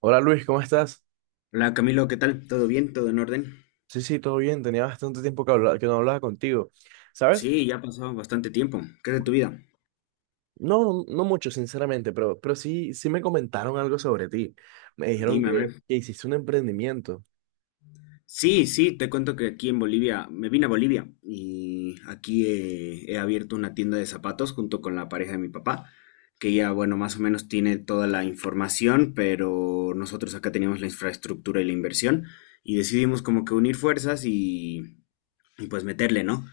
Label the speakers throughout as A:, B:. A: Hola Luis, ¿cómo estás?
B: Hola Camilo, ¿qué tal? ¿Todo bien? ¿Todo en orden?
A: Sí, sí, todo bien. Tenía bastante tiempo que no hablaba contigo. ¿Sabes?
B: Sí, ya ha pasado bastante tiempo. ¿Qué es de tu vida?
A: No, no, no mucho, sinceramente, pero sí, sí me comentaron algo sobre ti. Me dijeron
B: Dime,
A: que,
B: a ver.
A: que hiciste un emprendimiento.
B: Sí, sí, te cuento que aquí en Bolivia, me vine a Bolivia y aquí he abierto una tienda de zapatos junto con la pareja de mi papá, que ya, bueno, más o menos tiene toda la información, pero nosotros acá teníamos la infraestructura y la inversión y decidimos como que unir fuerzas y pues meterle, ¿no?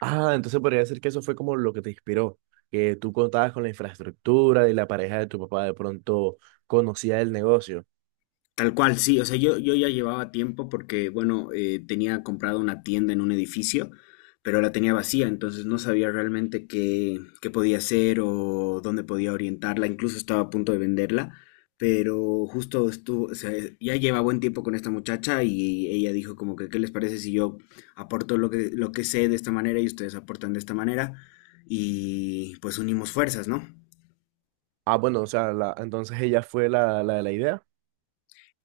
A: Ah, entonces podría decir que eso fue como lo que te inspiró, que tú contabas con la infraestructura y la pareja de tu papá de pronto conocía el negocio.
B: Tal cual, sí, o sea, yo ya llevaba tiempo porque, bueno, tenía comprado una tienda en un edificio, pero la tenía vacía, entonces no sabía realmente qué podía hacer o dónde podía orientarla, incluso estaba a punto de venderla, pero justo estuvo, o sea, ya lleva buen tiempo con esta muchacha y ella dijo como que, ¿qué les parece si yo aporto lo que sé de esta manera y ustedes aportan de esta manera? Y pues unimos fuerzas, ¿no?
A: Ah, bueno, o sea, entonces ella fue la de la idea.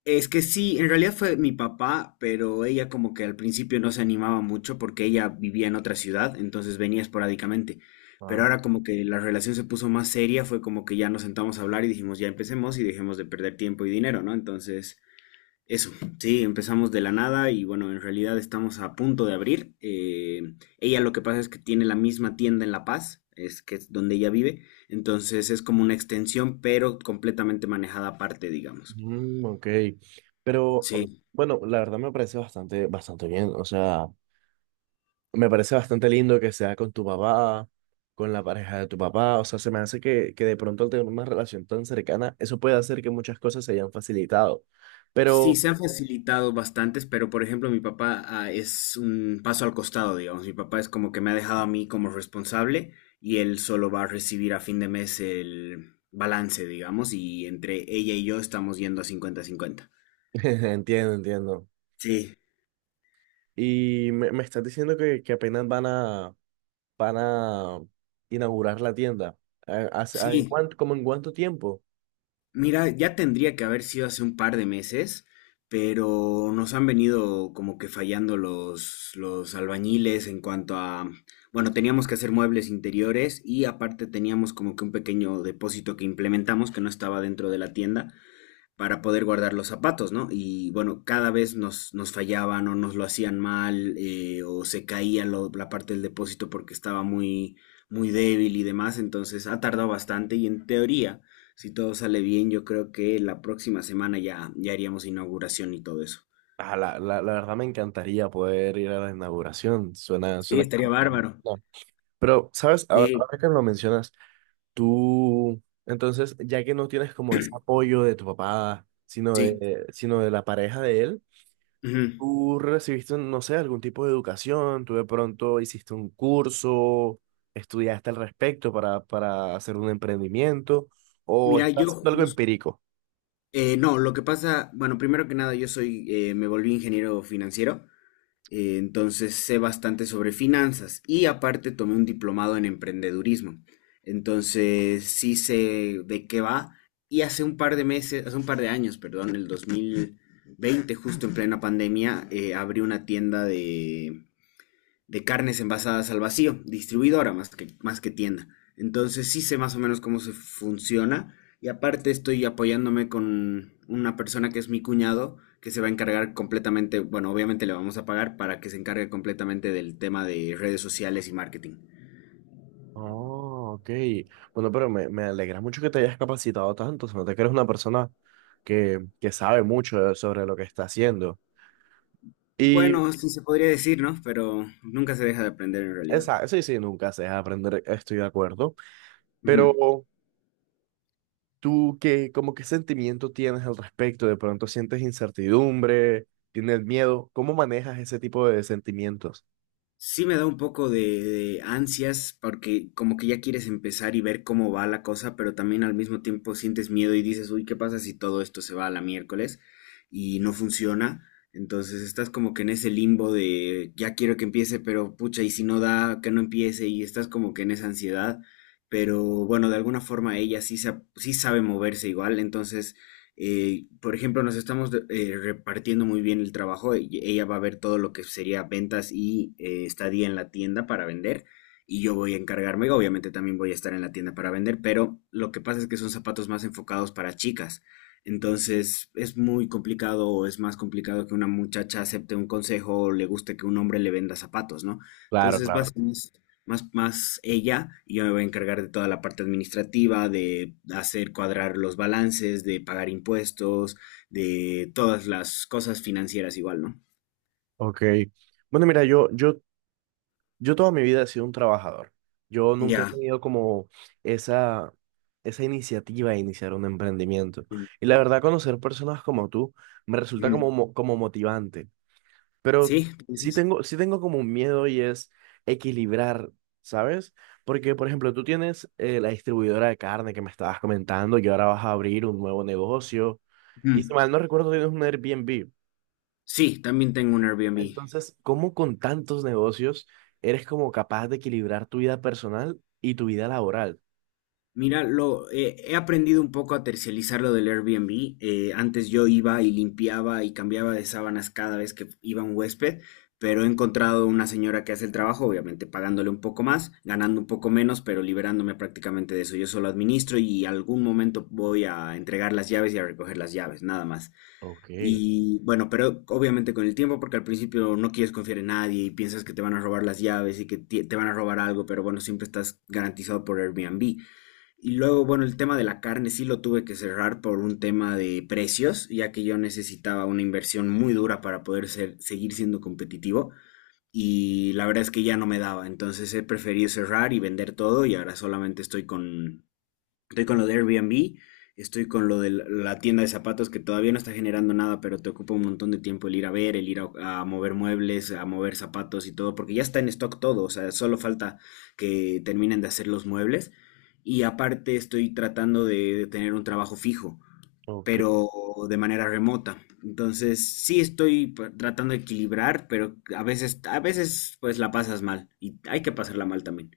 B: Es que sí, en realidad fue mi papá, pero ella como que al principio no se animaba mucho porque ella vivía en otra ciudad, entonces venía esporádicamente. Pero
A: Ah,
B: ahora como que la relación se puso más seria, fue como que ya nos sentamos a hablar y dijimos ya empecemos y dejemos de perder tiempo y dinero, ¿no? Entonces, eso, sí, empezamos de la nada y bueno, en realidad estamos a punto de abrir. Ella lo que pasa es que tiene la misma tienda en La Paz, es que es donde ella vive, entonces es como una extensión, pero completamente manejada aparte, digamos.
A: mm, ok. Pero
B: Sí.
A: bueno, la verdad me parece bastante bien. O sea, me parece bastante lindo que sea con tu papá, con la pareja de tu papá. O sea, se me hace que de pronto al tener una relación tan cercana, eso puede hacer que muchas cosas se hayan facilitado.
B: Sí,
A: Pero
B: se han facilitado bastantes, pero por ejemplo, mi papá es un paso al costado, digamos. Mi papá es como que me ha dejado a mí como responsable y él solo va a recibir a fin de mes el balance, digamos, y entre ella y yo estamos yendo a cincuenta-cincuenta.
A: entiendo, entiendo.
B: Sí,
A: Y me estás diciendo que apenas van van a inaugurar la tienda. ¿En
B: sí.
A: cuánto, como en cuánto tiempo?
B: Mira, ya tendría que haber sido hace un par de meses, pero nos han venido como que fallando los albañiles en cuanto a, bueno, teníamos que hacer muebles interiores y aparte teníamos como que un pequeño depósito que implementamos que no estaba dentro de la tienda para poder guardar los zapatos, ¿no? Y bueno, cada vez nos fallaban o nos lo hacían mal o se caía la parte del depósito porque estaba muy débil y demás, entonces ha tardado bastante y en teoría, si todo sale bien, yo creo que la próxima semana ya, ya haríamos inauguración y todo eso.
A: Ah, la verdad me encantaría poder ir a la inauguración. Suena,
B: Sí,
A: suena
B: estaría
A: como plan.
B: bárbaro.
A: No. Pero, ¿sabes?
B: Sí,
A: Ahora que lo mencionas. Tú, entonces, ya que no tienes como ese apoyo de tu papá,
B: sí.
A: sino de la pareja de él,
B: Ujú.
A: tú recibiste, no sé, algún tipo de educación, tú de pronto hiciste un curso, estudiaste al respecto para hacer un emprendimiento, o
B: Mira, yo
A: estás haciendo algo
B: jus-
A: empírico.
B: no, lo que pasa, bueno, primero que nada, yo soy, me volví ingeniero financiero. Entonces sé bastante sobre finanzas y aparte tomé un diplomado en emprendedurismo. Entonces sí sé de qué va y hace un par de meses, hace un par de años, perdón, el 2020, justo en plena pandemia, abrí una tienda de carnes envasadas al vacío, distribuidora más que tienda. Entonces sí sé más o menos cómo se funciona y aparte estoy apoyándome con una persona que es mi cuñado que se va a encargar completamente, bueno, obviamente le vamos a pagar para que se encargue completamente del tema de redes sociales y marketing.
A: Oh, ok. Bueno, pero me alegra mucho que te hayas capacitado tanto. Se nota que eres una persona que sabe mucho sobre lo que está haciendo. Y
B: Bueno, sí se podría decir, ¿no? Pero nunca se deja de aprender en realidad.
A: esa, sí, sí, nunca se deja aprender, estoy de acuerdo.
B: Ujú.
A: Pero tú, ¿qué, como qué sentimiento tienes al respecto? ¿De pronto sientes incertidumbre? ¿Tienes miedo? ¿Cómo manejas ese tipo de sentimientos?
B: Sí me da un poco de ansias porque como que ya quieres empezar y ver cómo va la cosa, pero también al mismo tiempo sientes miedo y dices, uy, ¿qué pasa si todo esto se va a la miércoles y no funciona? Entonces estás como que en ese limbo de ya quiero que empiece, pero pucha, y si no da, que no empiece y estás como que en esa ansiedad, pero bueno, de alguna forma ella sí, sí sabe moverse igual, entonces por ejemplo, nos estamos repartiendo muy bien el trabajo. Ella va a ver todo lo que sería ventas y estadía en la tienda para vender. Y yo voy a encargarme, obviamente también voy a estar en la tienda para vender, pero lo que pasa es que son zapatos más enfocados para chicas. Entonces es muy complicado o es más complicado que una muchacha acepte un consejo o le guste que un hombre le venda zapatos, ¿no?
A: Claro,
B: Entonces va a ser
A: claro.
B: más ella, y yo me voy a encargar de toda la parte administrativa, de hacer cuadrar los balances, de pagar impuestos, de todas las cosas financieras igual, ¿no?
A: Ok. Bueno, mira, yo toda mi vida he sido un trabajador. Yo nunca he
B: Ya.
A: tenido como esa, esa iniciativa de iniciar un emprendimiento.
B: Mm,
A: Y la
B: mm,
A: verdad, conocer personas como tú me resulta
B: mm.
A: como, como motivante. Pero
B: ¿Sí? ¿Tú dices?
A: sí tengo como un miedo y es equilibrar, ¿sabes? Porque, por ejemplo, tú tienes la distribuidora de carne que me estabas comentando y ahora vas a abrir un nuevo negocio. Y si
B: Mm.
A: mal no recuerdo, tienes un Airbnb.
B: Sí, también tengo un Airbnb.
A: Entonces, ¿cómo con tantos negocios eres como capaz de equilibrar tu vida personal y tu vida laboral?
B: He aprendido un poco a tercializar lo del Airbnb. Antes yo iba y limpiaba y cambiaba de sábanas cada vez que iba un huésped, pero he encontrado una señora que hace el trabajo, obviamente pagándole un poco más, ganando un poco menos, pero liberándome prácticamente de eso. Yo solo administro y algún momento voy a entregar las llaves y a recoger las llaves, nada más.
A: Ok,
B: Y bueno, pero obviamente con el tiempo, porque al principio no quieres confiar en nadie y piensas que te van a robar las llaves y que te van a robar algo, pero bueno, siempre estás garantizado por Airbnb. Y luego, bueno, el tema de la carne sí lo tuve que cerrar por un tema de precios, ya que yo necesitaba una inversión muy dura para poder seguir siendo competitivo. Y la verdad es que ya no me daba, entonces he preferido cerrar y vender todo y ahora solamente estoy con. Estoy con lo de Airbnb, estoy con lo de la la tienda de zapatos que todavía no está generando nada, pero te ocupa un montón de tiempo el ir a ver, el ir a mover muebles, a mover zapatos y todo, porque ya está en stock todo, o sea, solo falta que terminen de hacer los muebles. Y aparte estoy tratando de tener un trabajo fijo,
A: ok.
B: pero de manera remota. Entonces, sí estoy tratando de equilibrar, pero a veces pues la pasas mal y hay que pasarla mal también.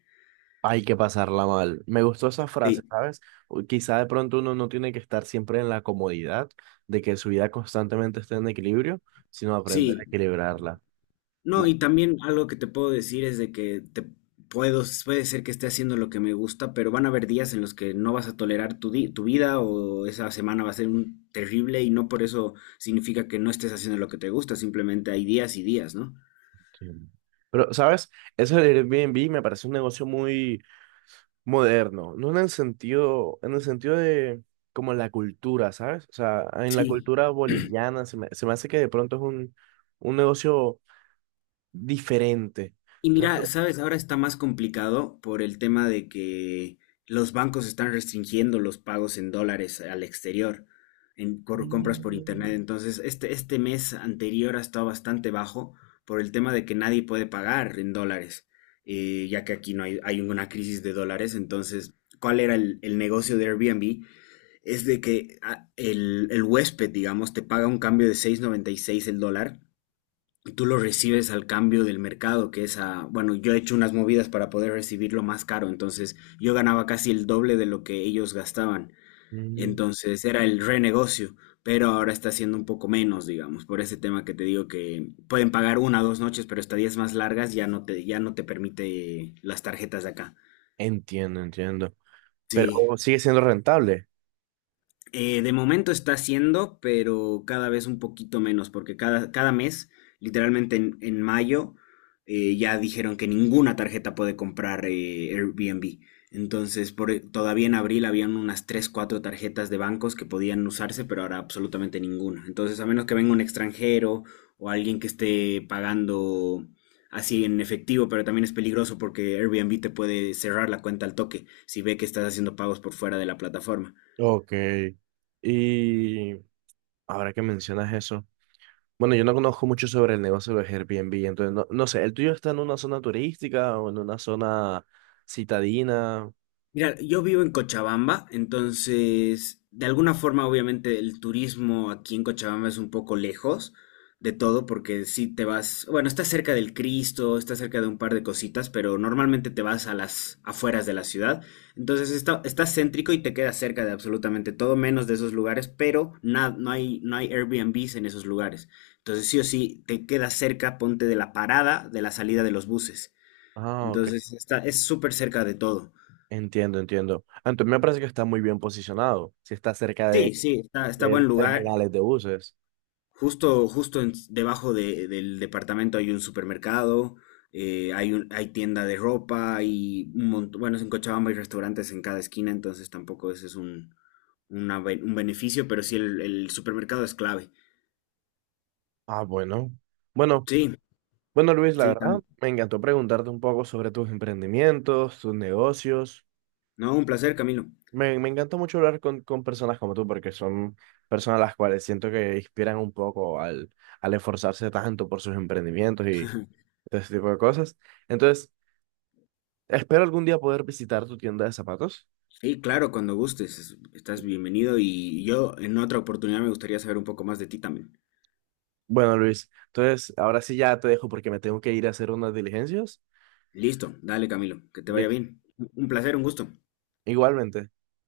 A: Hay que pasarla mal. Me gustó esa frase,
B: Sí,
A: ¿sabes? O quizá de pronto uno no tiene que estar siempre en la comodidad de que su vida constantemente esté en equilibrio, sino aprender a
B: sí.
A: equilibrarla.
B: No,
A: Ma-
B: y también algo que te puedo decir es de que puede ser que esté haciendo lo que me gusta, pero van a haber días en los que no vas a tolerar tu, tu vida o esa semana va a ser un terrible y no por eso significa que no estés haciendo lo que te gusta, simplemente hay días y días, ¿no?
A: sí. Pero, ¿sabes? Eso del Airbnb me parece un negocio muy moderno, no en el sentido, en el sentido de como la cultura, ¿sabes? O sea, en la
B: Sí.
A: cultura boliviana se me hace que de pronto es un negocio diferente.
B: Y mira,
A: Entonces,
B: sabes, ahora está más complicado por el tema de que los bancos están restringiendo los pagos en dólares al exterior, en por compras por internet.
A: mm,
B: Entonces, este mes anterior ha estado bastante bajo por el tema de que nadie puede pagar en dólares, ya que aquí no hay, hay una crisis de dólares. Entonces, ¿cuál era el negocio de Airbnb? Es de que el huésped, digamos, te paga un cambio de seis noventa y seis el dólar, tú lo recibes al cambio del mercado, que es a, bueno, yo he hecho unas movidas para poder recibirlo más caro, entonces yo ganaba casi el doble de lo que ellos gastaban,
A: mm,
B: entonces era el renegocio, pero ahora está siendo un poco menos, digamos, por ese tema que te digo que pueden pagar una o dos noches, pero estadías más largas ya no te permite las tarjetas de acá.
A: entiendo, entiendo. Pero
B: Sí.
A: sigue siendo rentable.
B: De momento está haciendo, pero cada vez un poquito menos, porque cada, cada mes, literalmente en mayo, ya dijeron que ninguna tarjeta puede comprar Airbnb. Entonces, todavía en abril habían unas 3 4 tarjetas de bancos que podían usarse, pero ahora absolutamente ninguna. Entonces, a menos que venga un extranjero o alguien que esté pagando así en efectivo, pero también es peligroso porque Airbnb te puede cerrar la cuenta al toque si ve que estás haciendo pagos por fuera de la plataforma.
A: Ok. Y ahora que mencionas eso, bueno, yo no conozco mucho sobre el negocio de Airbnb, entonces no, no sé, ¿el tuyo está en una zona turística o en una zona citadina?
B: Mira, yo vivo en Cochabamba, entonces de alguna forma obviamente el turismo aquí en Cochabamba es un poco lejos de todo porque si te vas, bueno, está cerca del Cristo, está cerca de un par de cositas, pero normalmente te vas a las afueras de la ciudad, entonces está, está céntrico y te queda cerca de absolutamente todo menos de esos lugares, pero no hay Airbnbs en esos lugares, entonces sí o sí te queda cerca, ponte de la parada, de la salida de los buses,
A: Ah, ok.
B: entonces está, es súper cerca de todo.
A: Entiendo, entiendo. Ah, entonces me parece que está muy bien posicionado, si está cerca
B: Sí, sí, está, está
A: de
B: buen
A: los
B: lugar.
A: terminales de buses.
B: Justo, justo debajo del departamento hay un supermercado, hay un, hay tienda de ropa, hay un montón, bueno, en Cochabamba hay restaurantes en cada esquina, entonces tampoco ese es un, un beneficio, pero sí el supermercado es clave.
A: Ah, bueno. Bueno,
B: Sí,
A: bueno, Luis, la
B: sí, Cami.
A: verdad, me encantó preguntarte un poco sobre tus emprendimientos, tus negocios.
B: No, un placer, Camilo.
A: Me encanta mucho hablar con personas como tú, porque son personas las cuales siento que inspiran un poco al esforzarse tanto por sus emprendimientos y todo ese tipo de cosas. Entonces, espero algún día poder visitar tu tienda de zapatos.
B: Sí, claro, cuando gustes, estás bienvenido y yo en otra oportunidad me gustaría saber un poco más de ti también.
A: Bueno, Luis, entonces ahora sí ya te dejo porque me tengo que ir a hacer unas diligencias.
B: Listo, dale, Camilo, que te vaya
A: Listo.
B: bien. Un placer, un gusto.
A: Igualmente.